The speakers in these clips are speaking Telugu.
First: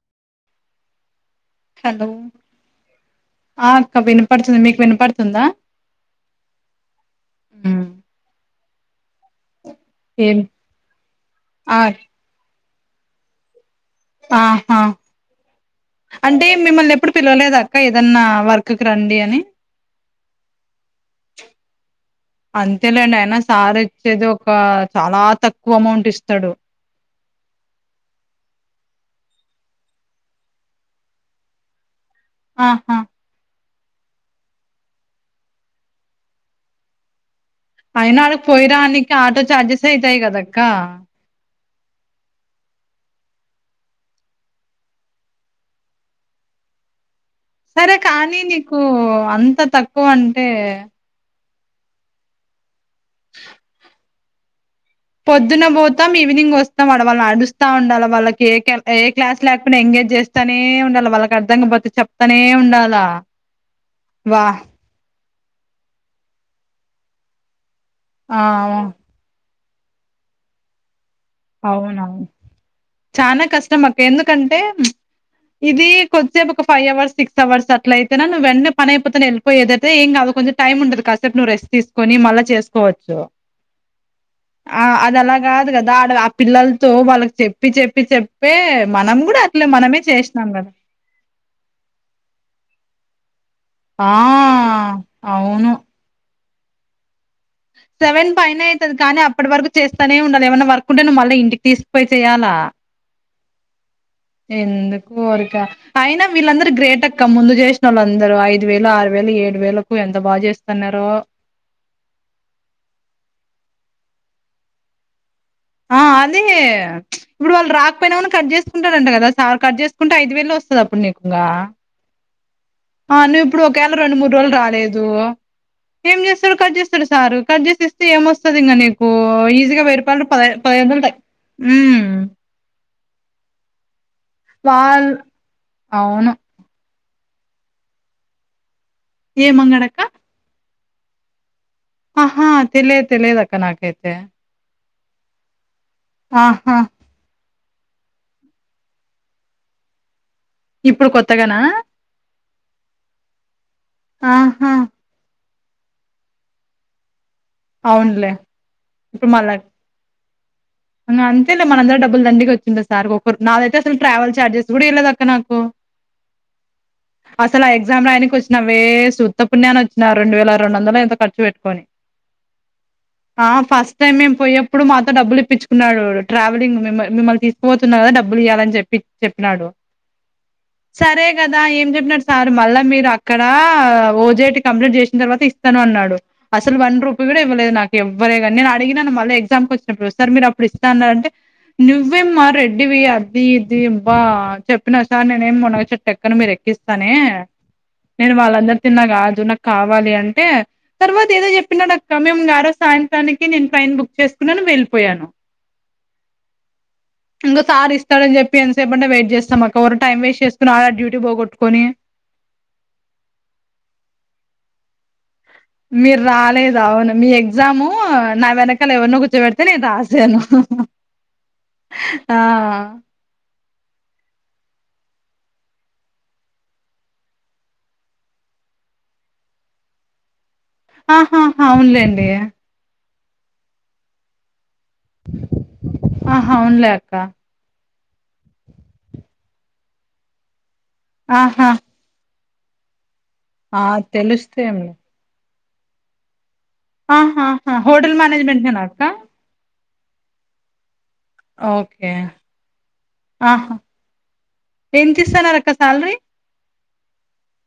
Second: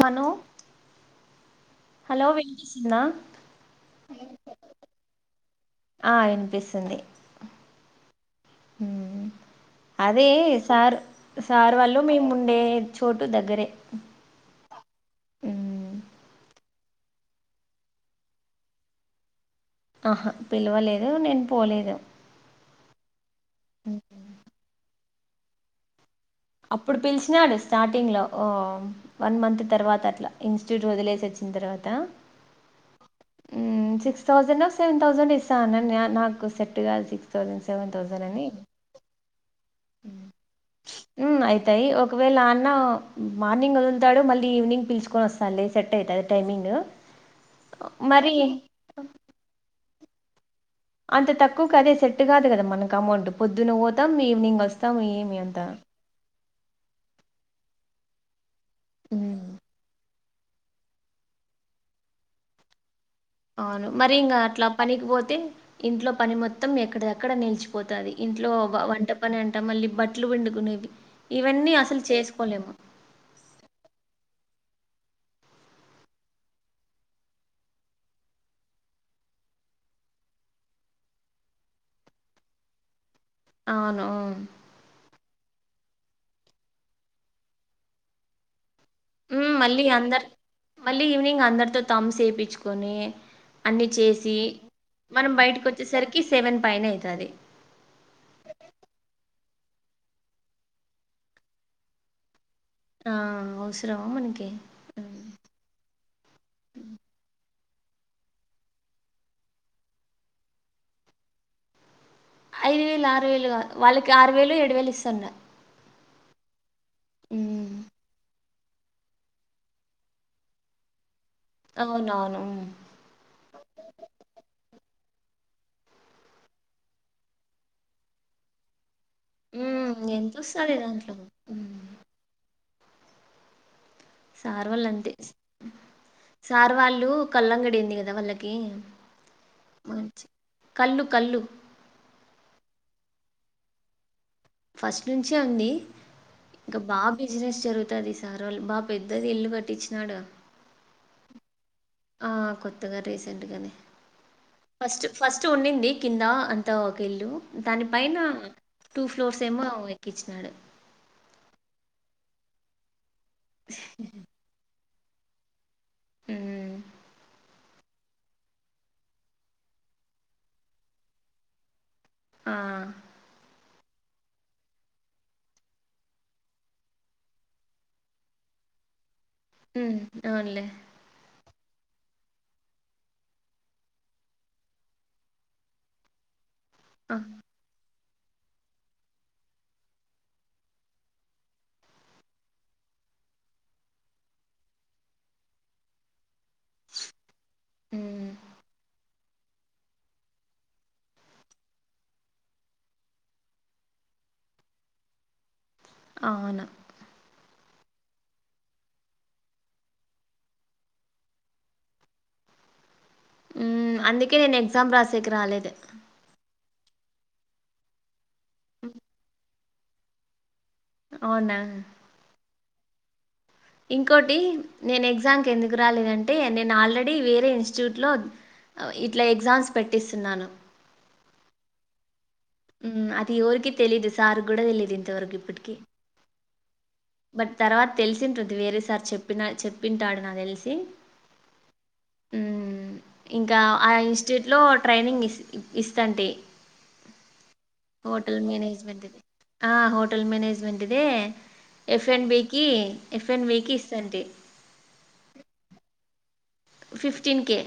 హలో హలో వినిపిస్తుందా ఆ అక్క వినపడ్తుంది మీకు వినపడ్తుందా ఆ ఇన్పిస్తుంది అదీ ఏం సార్ సార్ ఆ వాళ్ళు మేముండే చోటు దగ్గరే ఆహా ఉ అంటే మిమ్మల్నెప్పుడు పిల్వలేదక్క ఏదన్నా వర్క్ కు రండి అని ఆహా పిలవలేదు నేను పోలేదు అంతేలేండి అయినా సార్ ఇచ్చేది ఒ అబ్బా చాలా తక్కువ అమౌంట్ ఇస్తాడు అప్పుడు పిల్చినాడు స్టార్టింగ్ లో ఓ వన్ మంత్ తర్వాత అట్లా ఇన్స్టిట్యూట్ వదిలేసొచ్చిన్ తర్వాత ఆహా ఉ సిక్స్ థౌసంనో సెవెన్ థౌసండ్ నో ఇస్తా అన్నడు నే నాకు సెట్ కాదు థౌసంన్ సెవన్ థౌసంన్ అని ఇగ ఆటో చార్జెసె అయితై కదక్క మ్ ఐతయి ఒకవేళ అన్న మార్నింగ్ వదుల్తాడు మళ్ళీ ఈవినింగ్ పిల్చుకొని ఒస్ బలే సెటైతది టైమింగు సరే కానీ నీకు అంత తక్కువంటే అంత తక్కువ్కదే సెట్ కాదు కదా మనకి అమౌంట్ పొద్దున్న పోతాం ఈవినింగ్ ఒస్ పొద్దున్న పోతాం ఈవినింగ్ వస్తం ఆడ వాళ్ళనీ అడుస్తా ఉండాల వాళ్ళకే కెం ఏ క్లాస్ లేకపోయినా ఎంగేజ్ చేస్తానే ఉండాలి వాళ్ళకి అర్ధంగాపోతె చెప్తానే ఉండాలా ఔను మరి ఇంగా వా అట్లా పనికిపోతే ఇంట్లో పని మొత్తం ఎక్కడిది అక్కడ నిల్చిపోతాది ఆ ఇంట్లో వంట పని అంటా మళ్ళీ బట్లు పిండుకునేవి ఇవన్నీ అసలు అవునవును చేస్కోలేము చానా కష్టం అక్క ఎందుకంటే ఇది కొద్సేపు ఒక ఫైవ్ అవర్స్ సిక్స్ అవర్స్ అట్లైతేనా నువ్వు వెంట్నే పని అయిపోతానే వెళ్ళి పోయేదైతే ఏం కాదు కొంచెం టైం ఉంటది కాసేపు నువ్వు రెస్ట్ తీస్కోని మళ్ళ చేస్కోవొచ్చు ఔనూ ఆ అదలా కాదు కదా ఆడ ఆ పిల్లల్తో వాళ్ళకి చెప్పి చెప్పి చెప్పి ప్పే మనం కూడా ఉమ్, అట్లే మళ్ళీ మనమే అందరు చేష్నాం కదా మళ్ళీ ఈవినింగ్ అందరితో తంబ్స్ ఏపిచ్కొని అన్ని ఆ చేసి మనం అవును బైటకొచ్చేసరికి సెవెన్ పైనే ఐతాది సెవెన్ పైన ఐతది కానీ అప్పటి వరకు చేస్తానే ఉండాలి ఎవైనా వర్కుంటే నువ్వు మళ్ళ ఇంటికి తీస్కపోయి చేయాలా ఆ అవసరమా మనకి ఎందుకు ఉమ్. ఊరికే అయినా వీళ్ళందరూ గ్రేట్ అక్క ముందు చేష్నోళ్ళందరూ ఐదు వేలు ఆరు వేలు ఏడు వేలకు ఎంత బా చేస్తాన్నారో ఐదు వేలు ఆరు వేలు గా వాళ్ళకి ఆరు వేలు ఏడు వేలు ఇస్తుండే ఆ అదే ఇప్పుడు వాళ్ళు హ్మ్ రా పోయిన కట్ చేస్కుంటారంట కద సార్ కట్ చేస్కుంటే ఐదు వేలు ఒస్తదప్పుడు నీకు ఇంగ అవునవును ఆ నువ్విప్పుడు ఒకవేళ రెండు మూడు రోజులు రాలేదు ఏం చేస్తాడు కట్ చేస్తాడు సారు కట్ చేసిస్తే ఏమొస్తదింగ నీకు కూ ఈజీగా హ్మ్ హ్మ్. వెయ్యిరూపైలు పదె ఎంతొస్తది పదయిదు వందలు దాంట్లో హ్మ్ ఉమ్ సార్ వాళ్ళు అంతే అవును సార్ వాళ్ళు కల్లంగిడి ఉంది కదా వాళ్ళకి ఎం అంగడి అక్క కల్లు కల్లు ఆహా తెలియదు తెలియదు అక్క నాకైతే ఫస్ట్ నుంచే ఉంది ఆహా ఇంకా బా బిజినెస్ జరుగుతది సార్ వాళ్ళు బా పెద్దది ఇల్లు కట్టించినాడు ఇప్పుడు కొత్తగానా ఆ కొత్తగా రీసెంట్గానే ఆహా ఫస్ట్ ఫస్ట్ ఉండింది కింద అంత ఒక ఇల్లు దానిపైన అవునులే టూ ఇప్పుడు ఫ్లోర్స్ మళ్ళ ఏమో వే పిచ్చినాడు అంతేలే మనందరి డబ్బులు దండిగా వచ్చందా సార్ ఒకరు నాదైతే అసలు ట్రావెల్ చార్జెస్ కూడా ఇయ్యాలేదక్క హ్మ్ అసలు ఆ ఎగ్జామ్ రాయనికి వచ్చ వచ్చిన వేస్ట్ ఉత్తవుణ్యన్న వచ్చిన రెండు వేల రెండు వందలు ఎంతో ఖర్చు పెట్టుకొని ఆ ఆ ఫస్ట్ టైమ్ మేము పోయప్పుడు మాతో డబ్బులు ఇప్పించుకో కున్నాడు ట్రావెలింగ్ మిమల్ మిమల్ తీసుకపోతున్నా కదా డబ్బులు ఇవాలని చెప్పి చెప్పినాడు హ్మ్. అవునులే. సరే కదా ఏం చెప్పినడు సార్ మళ్ళా మీరు అక్కడ ఓజేటి కంప్లీంట్ చేసిన తర్వాత ఇస్తా ను అన్నాడు అసలు వన్ ఆ! రూపీ కూడా ఇవ్వలేదు నాకు ఎవర్రే కాని నేను అడిగినను మళ్ళీ ఎగ్జామ్కి వచ్చినపుడు సార్ ఇస్తా అన్నారు అంటే నువ్వేం మా రెడ్డివి అది ఇది అబ్బా చెప్పినా సార్ నేనేమి మునగ చెటు ఎక్కను మీరు ఎక్కిస్త తానే హ్మ్. నేను వాళ్ళందరు తిన్నా కాదు నాకు కావాలి అంటే తర్వాత ఏదో చెప్పినాడక్క మేము గార సాయంత్రానికి నేను ట్రైన్ బుక్ చేసుకున్నాని వెళ్ళిపోయాను అవును ఇంకా సార్ ఇస్తాడని చెప్పి ఎంతసేపంటే వెయిట్ చేస్తాం అ ఒకవరు టైం వేస్ట్ చేసుకుని ఆడ డ్యూటీ పోగొటుకొని ఉ అందుకే నేను ఎగ్జామ్ రాసేకు రాలేదు మీరు రాలేదు అవును మీ ఎగ్జాము నా వెనకాల హ్మ్. ఎవరినో కూర్చో బెడితే నేను రాసాను అవునా ఆ ఇంకోటి నేను ఎక్సమ్ కి ఎందుకు రాలేదంటే నేను ఆల్రెడీ వేరే ఇన్స్టిట్యూట్లో ఇట్లా ఎగ్జామ్స్ పెట్టిస్తున్నాను ఆహాహా అవును లేండి అది ఎవరికి తెలీయదు సార్ కూడా తెలిదు ఇంతవరకు ఇప్పటికి ఆహా అవునులే అక్క బట్ తర్వాత తెలిసింటుంది వేరే సార్ చెప్పిన చెప్పింటాడు నా తెలిసి ఆహా ఇంకా ఆ ఇన్స్టిట్యూట్ తెలుస్తే లో ఏంలే ట్రైనింగ్ ఇస్తంటి ఆహా హ హోటల్ మానేజ్మెంట్ నా అక్క మేనేజ్మెంట్ ఇది ఆ హోటల్ మేనేజ్మెంట్ దే ఎఫ్ ఓకే అండ్ బికి ఎఫ్ఎండ్ బికి ఆహా ఇస్తది ఎంత ఇస్తన్నారు అక్క శాలరీ ఫిఫ్టీన్ కే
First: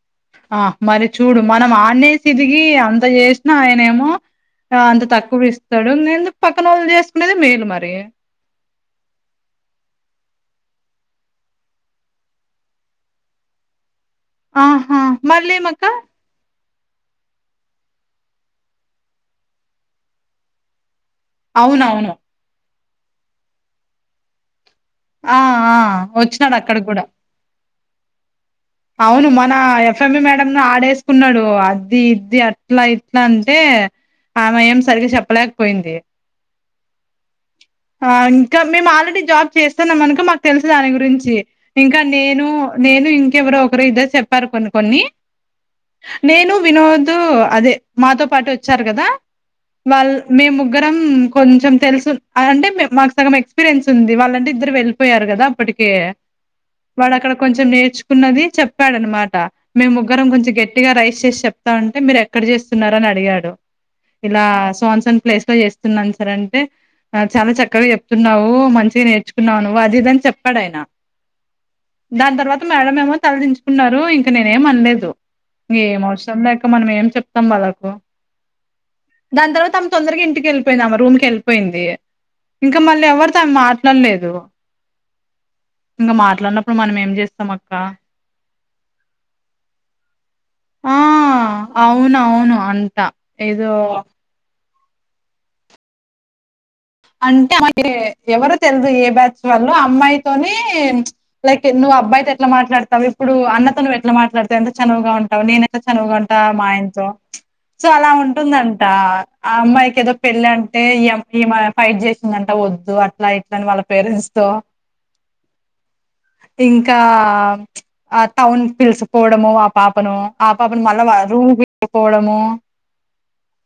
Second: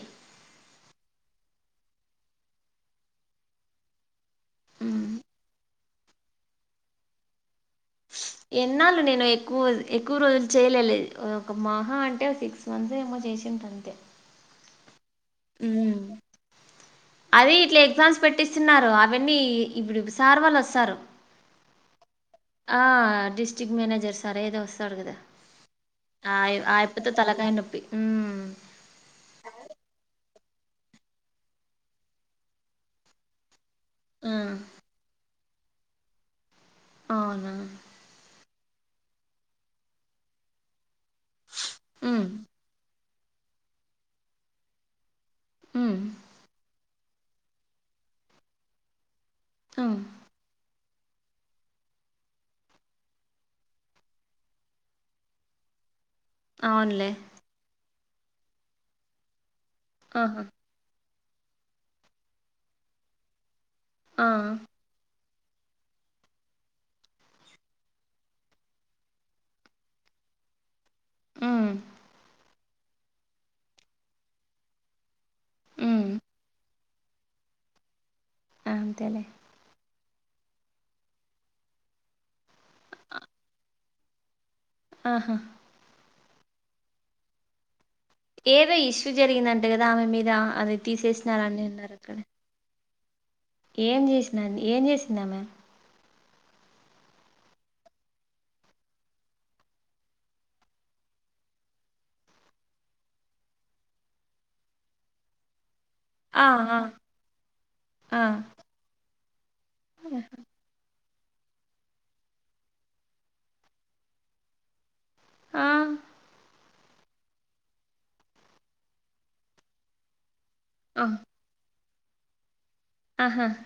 ఆ మరి చూడు మనం ఆనేతీరిగి అంత చేసినా ఆయన ఏమో అంత తక్కువ ఇస్తాడు నేను పక్కన వళ్లు చేసుకునేది మేలు మరి ఎన్నాళ్లు నేను ఎక్కువ ఎక్కువ రోజులు చేయలేదు ఒక మహా అంటే అందె ఏమో చేసి ఉంటాను అంతే ఆహా మళ్ళీ మాకు ఆ అదే ఇట్లా ఎగ్జామ్స్ పెట్టిస్తున్నారు అవన్నీ ఇప్పుడు సార్ వాళ్ళు వస్తారు అవును అవును ఆ డిస్ట్రిక్ట్ మేనేజర్ సార్ ఏదో వస్తాడు కదా ఆ ఆ వచ్చినాడు అక్కడికి కూడా అయినా తలకాయ నొప్పి ఉ అవును మన ఎఫ్ఎం ది మేడంను ఆడేసుకున్నాడు అద్ది ఇద్ది అట్లా ఇట్లా అంటే ఆ ఆమె యేం సరిగ్గా చెప్పలేకపోయింది అవునా ఆ ఇంకా మేము ఆల్రెడీ జాబ్ చేస్తున్నాం అనుక మాకు తెలుసు దాని గురించి ఇంకా నేను నేను ఇంకెవరో ఒకరు ఇద్దరు చెప్పారు కొన్ని కొన్ని ఉ నేను వినోద్ అదే మాతో పాటు వొచ్చారు కదా వాల్ల్ మేము ముగ్గరం కొంచెం తెలుసు అంటే మె మాకు సగం ఎక్స్పీరియన్స్ ఉంది వాళ్ళంటే ఇద్దరు వెళ్లిపోయారు కదా అప్పటికి అవునులే వాడు అక్కడ కొంచెం నేర్చుకున్నది చెప్పాడన్న మాట మేము ముగ్గరం కొంచెం గట్ గట్టిగా రైస్ చేసి చెప్తా ఉంటే మీరెక్కడ చేస్తున్నారని అడిగాడు ఇలా ఆహా సో ఆన్ సోన్ ప్లేస్ లో చేస్తున్నాను సార్ అంటే ఆ చాలా చక్కగా చెప్తున్నవు మంచిగా నేర్చుకున్నావు నువ్వు అది ఇదని చెప్పాడు ఆయన హ్మ్ దాని తర్వాత మేడం ఏమో తలదించుకున్నారు ఇంక నీనేమ్ అన్లేదు ఏం హ్మ్ అవసరం లే అక్క మనం ఏం చెప్తాం వాళ్ళకు అంతే లే దాని తర్వాత ఆమె తొందరగా ఇంటికెళ్ళిపోయింది ఆమ రూమ్ కెళ్ళిపోయింది ఇంకా మళ్ళీ ఎవ్వరి తో మా డలేదు ఆహా ఇంగ మాట్లాడనప్పుడు మనం ఏం చేస్తాం అక్కా ఏదో ఇష్యూ జరిగిందంట కదా ఆమె మీద అది తీసేసినార అని ఇన్నారక్కడ అవును అంటా ఏం చేసినని ఏం చేసింది ఆమె అంటే ఆమకి ఎవరో తేల్దు ఏ బ్యాచ్ వాళ్ళో అమ్మాయితోని లైక్ నువ్వు అబ్బాయితో ఎట్లా మాట్లాడుతావో ఇప్పుడు అన్నతో నువ్వు ఎట్లా మాట్లాడుతవు ఎంత చనువుగా ఉంటావు నేను చనువుగుంటా ఆ ఆ మాఆయన తో సో అలా ఆ ఉంటుందంటా ఆ అమ్మాయికి ఏదో పెళ్ళంటే ఈ అమ్ ఈమె ఫైట్ చేసిందంట వద్దు అట్లా ఇట్లా అని వాళ్ళ పేరెంట్స్ తో హా ఇంకా ఆ టౌన్ పిల్సకపోవడము ఆ పాపను ఆపాపను మళ్ళ ఆ వాళ్ళ రూమ్ కి తీసుకపోవడము ఆహా హ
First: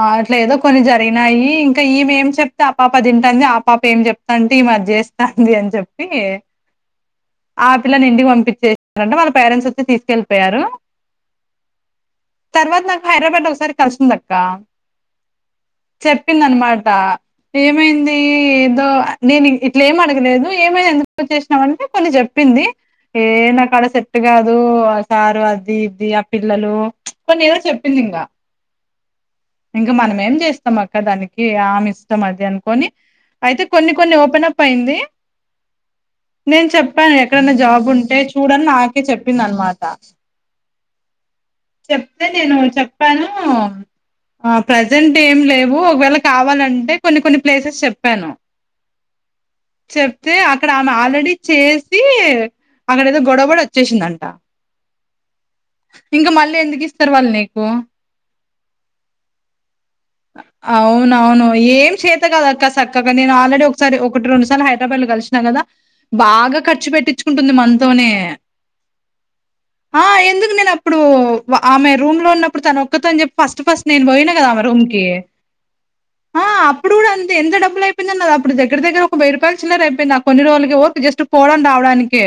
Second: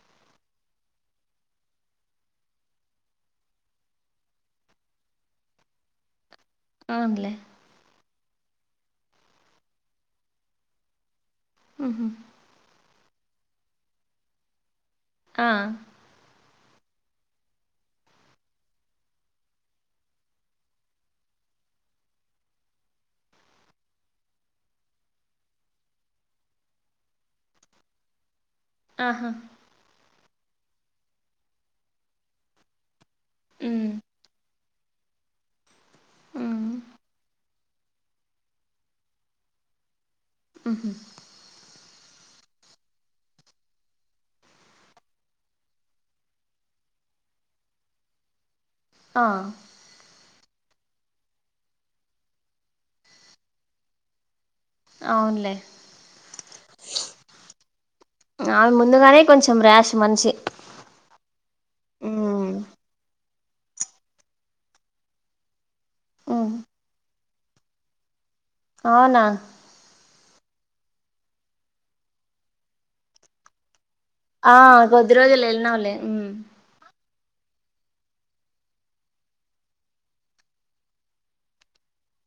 ఆ అట్లేదో కొన్ని జరిగినాయి ఇంకా ఈమె ఏమి చే చెప్తే ఆ పాప తింటంది ఆ పాప ఏం చెప్తాంటే ఈమె అది చేస్తంది అని చెప్పి అవును లే ఆ పిల్లని ఇంటికి పంపించేరంట వాళ్ళ పేరెంట్స్ వచ్చి తీసుకెళ్ళిపోయారు ఉహు హు తర్వాత నాకు హైడ్రాబాద్ లో ఒకసారి కలిసింది అక్క ఆ చెప్పిందన్నమాట ఏమైంది ఏదో నేను ఇట్లా ఏం అడగలేదు ఏమై ఎందుకు వచ్చేసినవు అంటే కొన్ని చెప్ ప్పింది ఏ నా కాడ సెట్టు కాదు ఆ సారు అది ఇది ఆ పిల్లలు కొన్ని ఏదో చెప్పింది ఇంగ ఆహ ఇంకా మనం ఏంచేస్తాం అక్క దానికి ఆమె ఇష్టం అది అనుకొని అయితే కొన్ని హ్మ్ కొన్ని ఓపెన్ అప్ అయింది నేను హ్మ్ చెప్పా ఎక్కడైనా జాబ్ ఉంటే చూడని నాకే చెప్పింది అన్నమాట ఆహా హ చెప్తే నేను చెప్పాను ఆ ప్రజెంట్ ఏం లేవు ఒకవేళ కావాలంటే కొన్ని కొన్ని ప్లేసెస్ చెప్పాను ఆ చెప్తే అక్కడ ఆమె ఆల్రెడీ చేసి అక్కడ ఏదో గొడవబడి వచ్చేసిందంట అవునులే ఇంకా మళ్ళీ ఎందుకు ఇస్తరు వాళ్ళు నీకు ఆమె ముందుగానే కొంచం రాష్ [unintelligible] అవును అవును ఏం చేత కాదు హ్మ్ అక్క సక్కగా నేను ఆల్రెడీ ఒకసారి ఒకటి రెండుసార్లు హైదరాబాద్ లో కలిసిన కదా హ్మ్ బాగా ఖర్చు పెట్టించుకుంటుంది మనతోనే అవునా ఆ ఎందుకు నేను అప్పుడు ఆమె రూమ్ లో ఉన్నప్పుడు తన ఒక్కతి అని చెప్పి ఫస్ట్ ఫస్ట్ నేను పోయిన ఆ కొద్దిరోజులు ఎల్లినవులే ఉ ఆ అప్పుడు కూడా అంతే ఎంత డబ్బు అయిపోయిదన్నది దగ్గదగ్గర ఒక వెయ్యి రపాయలు చిల్లర అయింది ఆ కొన్ని రోజులకే జస్ట్ పోవడం రావడానికే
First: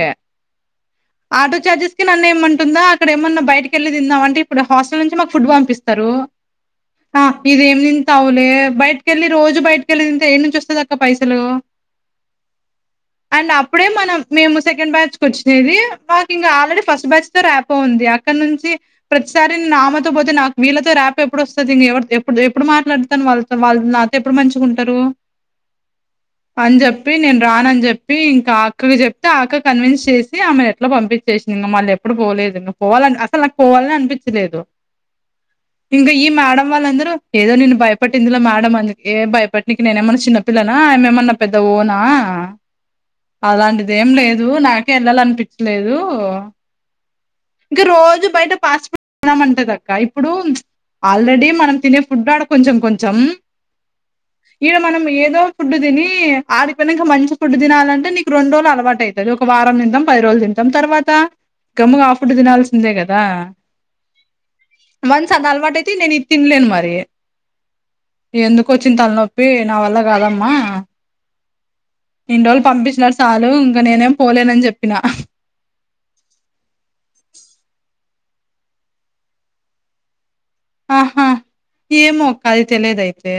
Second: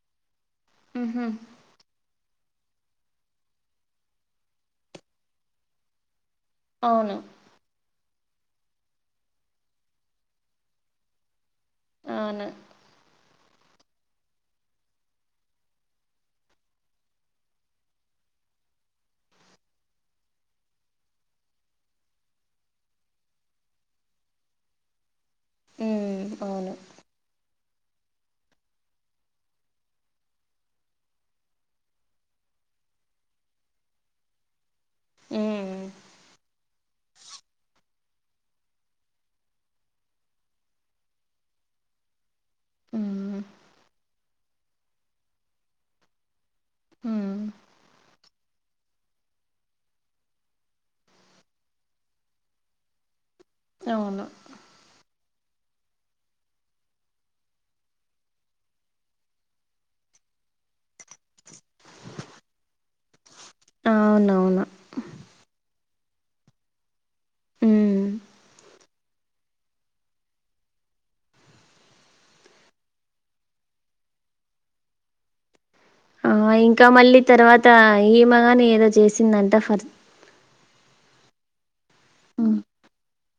ఉహు ఆటో చార్జెస్ ఇక నన్నే ఇవ్వమంటుందా అక్కడ ఏమన్నా బయటికి వేళ్ళి తిందామంటే ఇప్పుడు హాస్టల్ నుంచి మాకు ఫుడ్ పంపిస్తారు అవును ఇది ఏమి తింటావులే బయటకెళ్ళి రోజు బయటకెళ్ళి తింతే ఏడ్నుంచి వస్తాయి అక్క పైసలు అవును అండ్ అప్పుడే మనం మేము సెకండ్ బ్యాచ్కు వచ్చినది మాకు ఇంకా ఆల్రెడీ ఫస్ట్ బ్యాచ్ రాపో ఉంది అక్కడ నుంచి ప్రతిసారి నేను ఆమెతో పోతే నాకు వీళ్ళతో రాపో ఎప్పుడు వస్తుంది నేను ఎవరి ఎప్పుడు మాట్లాడుతాను వాళ్ళతో వాళ్ళ నాతో ఎప్పుడు మంచిగా ఉంటారు హ్మ్ అవును అని చెప్ చెప్పి నేను రానని చెప్పి ఇంకా అక్కకి చెప్తే అక్క కన్విన్స్ చేసి ఆమెను ఎట్లా పంపించేసింది మళ్ళీ ఎప్పుడు పోలేదు ఇంగ పోవాలని అసలు నాకు పోవాలని అనిపించలేదు ఉమ్ ఇంకా ఈ మేడం వాళ్ళందరూ ఏదో నేను భయపట్టిందిలో మేడం అందుకే ఏ భయపట్టిననికి నేనే ఏమన్నా చిన్నపిల్లనా ఆమేమన్నా నా పెద్ద ఓనా అలాంటిది ఏం లేదు నాకే వెళ్లాలనిపించలేదు ఉమ్ ఇంగ రోజు బయట పాచి పన్ తిన్నామంటదక్క ఇప్పుడు ఆల్రెడీ మనం తినే ఫుడ్ ఆడ కొంచెం కొంచెం అవును ఇడా మనం ఏదో ఫుడ్డు తిని ఆడిపోయినంక మంచి ఫుడ్ తినాలంటే నీకు రెండు రోజులు అలవాటు అవుంది ఒక వారం తింటాం పది రోజులు తింటాం తర్వాత గమ్ముగా ఆ ఫుడ్ తినాల్సిందే కదా అవునవును వన్స్ అది అలవాటు అయితే నేను ఇది తినలేను మరి ఉ ఎందుకు వచ్చింది తలనొప్పి నా వల్ల కాదమ్మా ఇన్ని రోజులు పంపించినారు చాలు ఇంక నేనేం పోలేనని చెప్పినా ఆ ఇంకా మళ్ళీ తర్వాత ఇమేగాని ఏదో చేసిందంట ఫర్ ఆహా ఏమో అక్క ఉమ్. అది తెలియదయితే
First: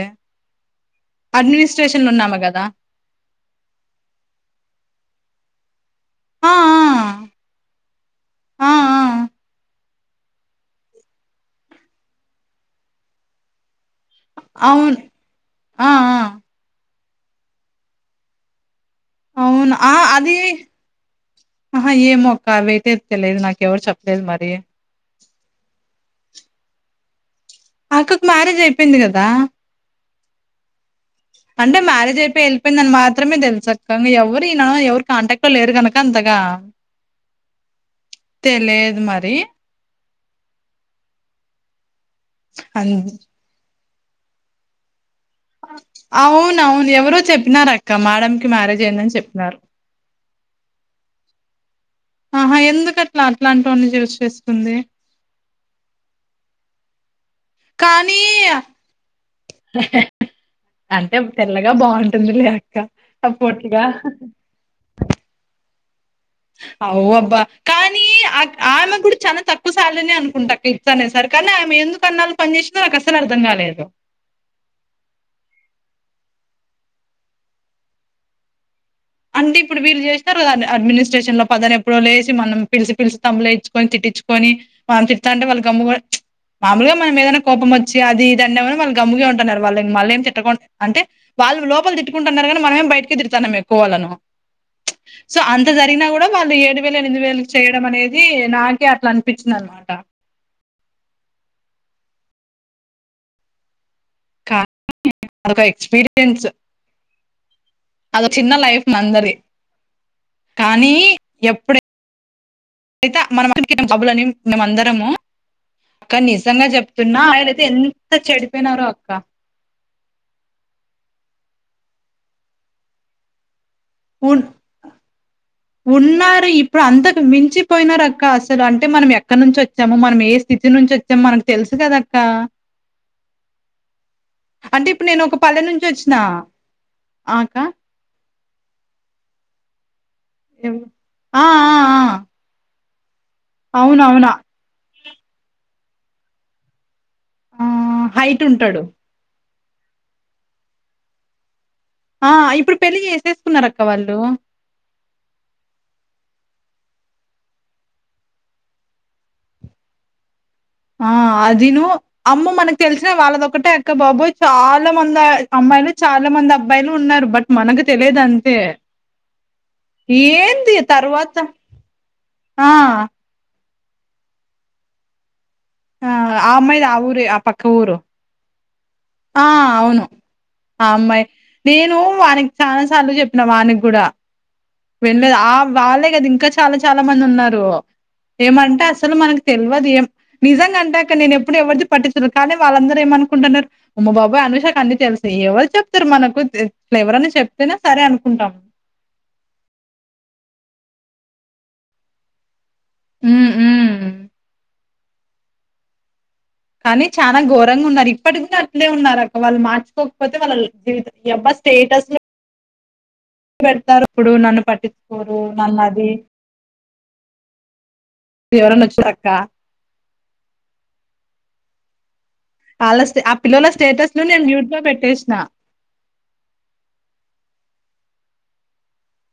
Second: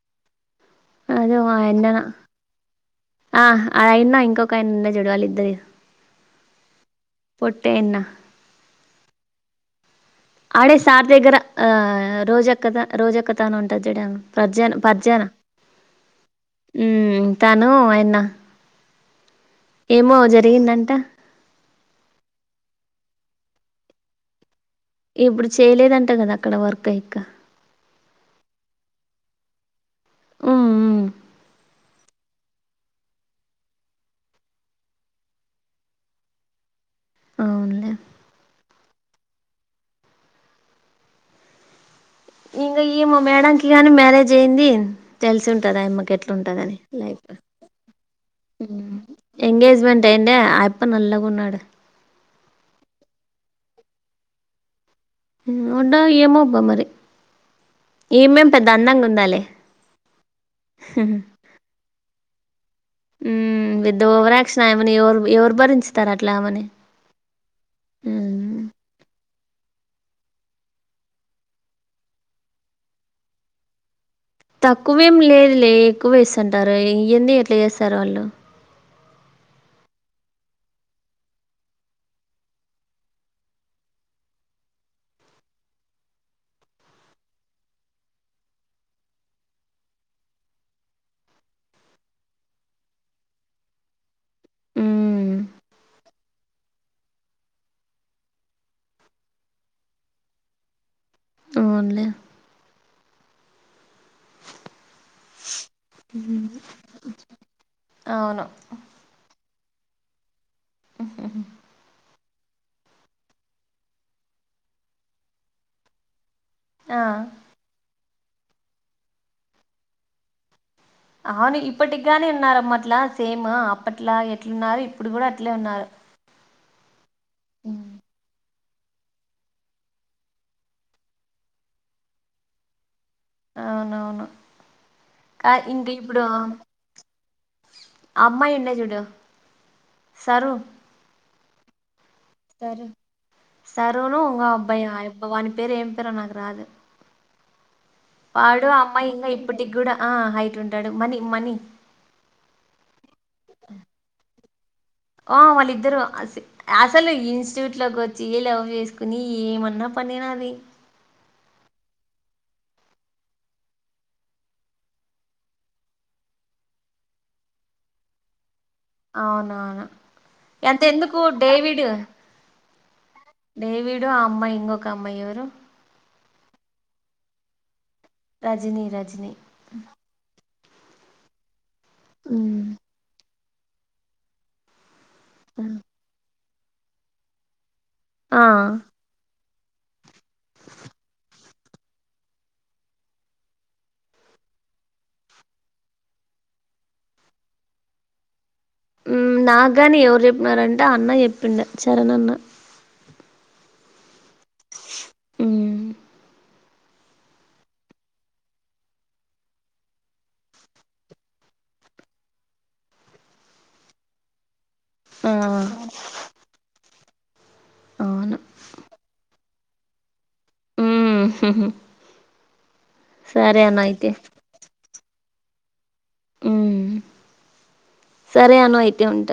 అదే ఆయన్న అడ్మినిస్ట్రేషనల్ లో ఉన్నామే కదా ఆ అ అయినా ఇంకొక ఆయనా ఉన్నచూడు వాళ్ళు ఇద్దరు ఆ పొట్టాయన్న ఆ ఆ ఆడే సార్ దగ్గర ఆ రోజొక్క రోజొక్క తాన ఉంటుంది చూడు ఆమె పర్జన అవును పర్జజన ఆ ఆ ఉమ్ తను అయన్న అవునా ఆ అది జరిగిందంట ఆహా ఏమో అక్క అవయితే తెలియదు నాకు ఎవరు చెప్పలేదు మరి ఇప్పుడు చేయలేదంట కదా అక్కడ వర్క్ ఆ అక్క అక్కకి మ్యారేజ్ అయిపోయింది కదా ఉ ఉ అంటె మ్యారేజ్ అయి వెళ్లిపోయిందని అని మాత్రమే తెలుసక్క ఇంగ ఎవరీన ఎవరు కాంటాక్ట్ లో లేరు గనుక అంతగా అవునులే తెలీయదు మరి ఇంగ ఈ అవును మా మేడంకి గాని మ్యారేజ్ అయ్యింది తెలిసుంటది ఆయమ్మకి ఎట్లుందని అవును ఎవరో లైఫ్ చెప్పినారు అక్క మేడం కి మ్యారేజ్ మ్ అయిందని చెప్పినారు ఎంగేజ్మెంట్ టేండే అయప్ప నల్లగున్నాడు ఆహ ఎందుకు అట్లా అట్లాంటోన్ని చూస్ చేసుకుంది ఉండో ఏమో అబ్బ మరి కానీ ఈమేం పెద్ద అందంగా ఉందాలే అంటే తెల్లగా బావుంటుంది లే మ్ పెద్ద ఓవరాక్షన్ ఆమెని ఎవరు ఎవరు భరించుతారు అట్లా ఆమె ఆవ్ అబ్బా కానీ అక్ ఆమెకి కూడ చానా తక్కువ సాలరీనే అనుకుంటా అక్క ఇట్లనే సర్కార్లనే ఆమె ఎందుకు అన్నాలు పనిచేసిందో నాకు అస్సలు అర్థం గాలేదు తక్కువేం లేదు లే ఎక్కువేసుంటారు ఇయ్యంది ఎట్ల చేసారు వాళ్ళు అంటె ఇప్పుడు వీళ్ళు చేశ్నారు గదా అన్ అడ్మినిస్ట్రేషన్ లో పదనెప్పుడో లేసి మనం పిలిషి పిలిషి తంబులేయిచుకొని తట్టించుకొని [unintelligible] వాళ్ళు [unintelligible] మామూలుగా మనం ఏదైన కోపం వచ్చి అది ఇది అన్నాగని వాళ్ళు గమ్ముగే ఉంటున్నారు వాళ్ళని మళ్ళేం తిట్టకొనద్దు అంటే వాళ్ళు లోపల తిట్టుకుంటున్నారు గని మనమేం బయటకే తిడుతానం ఎక్కువ వాళ్ళను సో మ్ అన్ త జరిగినా గూడ వాళ్ళు ఏడు వేలు ఎనిమిది వేలు చేయడం అనేది నాకే అట్ల అనిపించింది అనమాట అవున్లే కానీ అదొక ఎక్స్పీరియన్స్ అదొ అవును చిన్న లైఫ్ అందరియి కానీ ఎప్పుడై అయితె మన [inaudible] జాబులని మేము అందరము అక్క నిజంగ ఆ చెప్తున్నా యిలైతే ఎంత చెడిపోయినారో అక్క అవును ఇప్పటి గానీ ఉన్నారు అమ్మ అట్లా సేమ్ అప్పట్లా ఉ ఎట్లున్నారు ఇప్పుడు గూడ అట్లే ఉన్నారు ఉన్నారు ఇప్పుడు అంతకు మ్ మించిపోయినారు అక్క అస్ సలు అంటే మనం ఎక్కడ నుంచి వచ్చాము మనం ఏ స్థితి నుంచి వచ్చామొ మనకు తెలుసు కదక్కా అవునవును అంటె ఇప్పుడు నేను ఒక కా పల్లె నుంచి ఇంక వచ్చినా ఇప్పుడు ఆ అక్కా ఆ అమ్మాయి ఉండే జూడు సర్వ్ ఆ ఆ ఆ తరు సరును ఉంగో అబ్బాయి ఆ యబ్బ వాని పేరు ఏం పేరొ నాకు రాదు ఆ హైట్ వాడు ఆ ఉంటాడు అమ్మాయి ఇంగ ఇప్పటికి గూడ ఆ హైట్ ఉంటడు మని మని ఆ ఇప్పుడు పెళ్ళి చేసేసుకున్నరక్క వాళ్ళు ఆ వాళ్ళిద్దరు అ సి ఆసలు ఇన్స్టిట్యూట్ లోకి వచ్చి లవ్ చేసుకుని ఏమన్నా పనినా అది ఆ అదిను అమ్మో మనకు తెలిసిన వాళ్ళదొకటే అక్క బాబోయ్ చాలా మంది అ అమ్మాయిలు చాలా మంది అబ్బాయిలు ఉన్నారు బట్ మనకు తెలియదంతే అవునవును అంత ఎందుకు తర్వాత డేవిడ్ ఆ డేవిడు ఆ అమ్మాయి ఇంగొక అమ్మాయి ఎవరు ఆ ఆ అమ్మాయిది ఆ ఊరే ఆ పక్క ఊరు రజిని రజిని ఆ అవును అ అమ్మాయి నేను వానికి ఉమ్ చానా స్ సార్లు చెప్పిన వానికి గూడా విన్లేదు ఆ వాళ్ళే గాదు ఇంక చా చాలా చాలా మంది ఉన్నారు ఆ ఆ ఏమంటే అసలు మనకు తెల్వదు ఏం నిజంగా అంటె అక్క నేను ఎప్పుడు ఎవరిది పట్టిచుకొను కానీ వాళ్ళందరు ఏమనుకుంటున్నరు అమ్మ బాబొయ్ అనుషాకు అన్ని తెలుసు ఎవరు చెప్తారు మనకు తె ట్లేవరన్న చెప్తేనే సరే అనుకుంటాం మ్ నాగాని ఎవరు చెప్పినారంటే అన్న చెప్పిండే చరణ్ అన్న ఉమ్ ఉమ్ మ్మ్ కనీ చానా ఘోరంగా ఉన్నారు ఇప్పటి గూడ అట్లే ఉన్నారు అక్క వాళ్ళు మార్చుకోకపోతే వాళ్ళ లై [unintelligible] స్టేటస్ లు పెడతారు ఇప్పుడు నన్ను పట్టి ఆ కోరు నన్ను అది అవును ఎవరన్నోచ్చిరక్కా మ్ హు హు వాళ్ళ స్టే ఆ పిల్లల అయితే స్టేటస్ ను నేను మ్యూట్ లో పెట్టేసిన మ్మ్ సరే అను అయితే ఉంట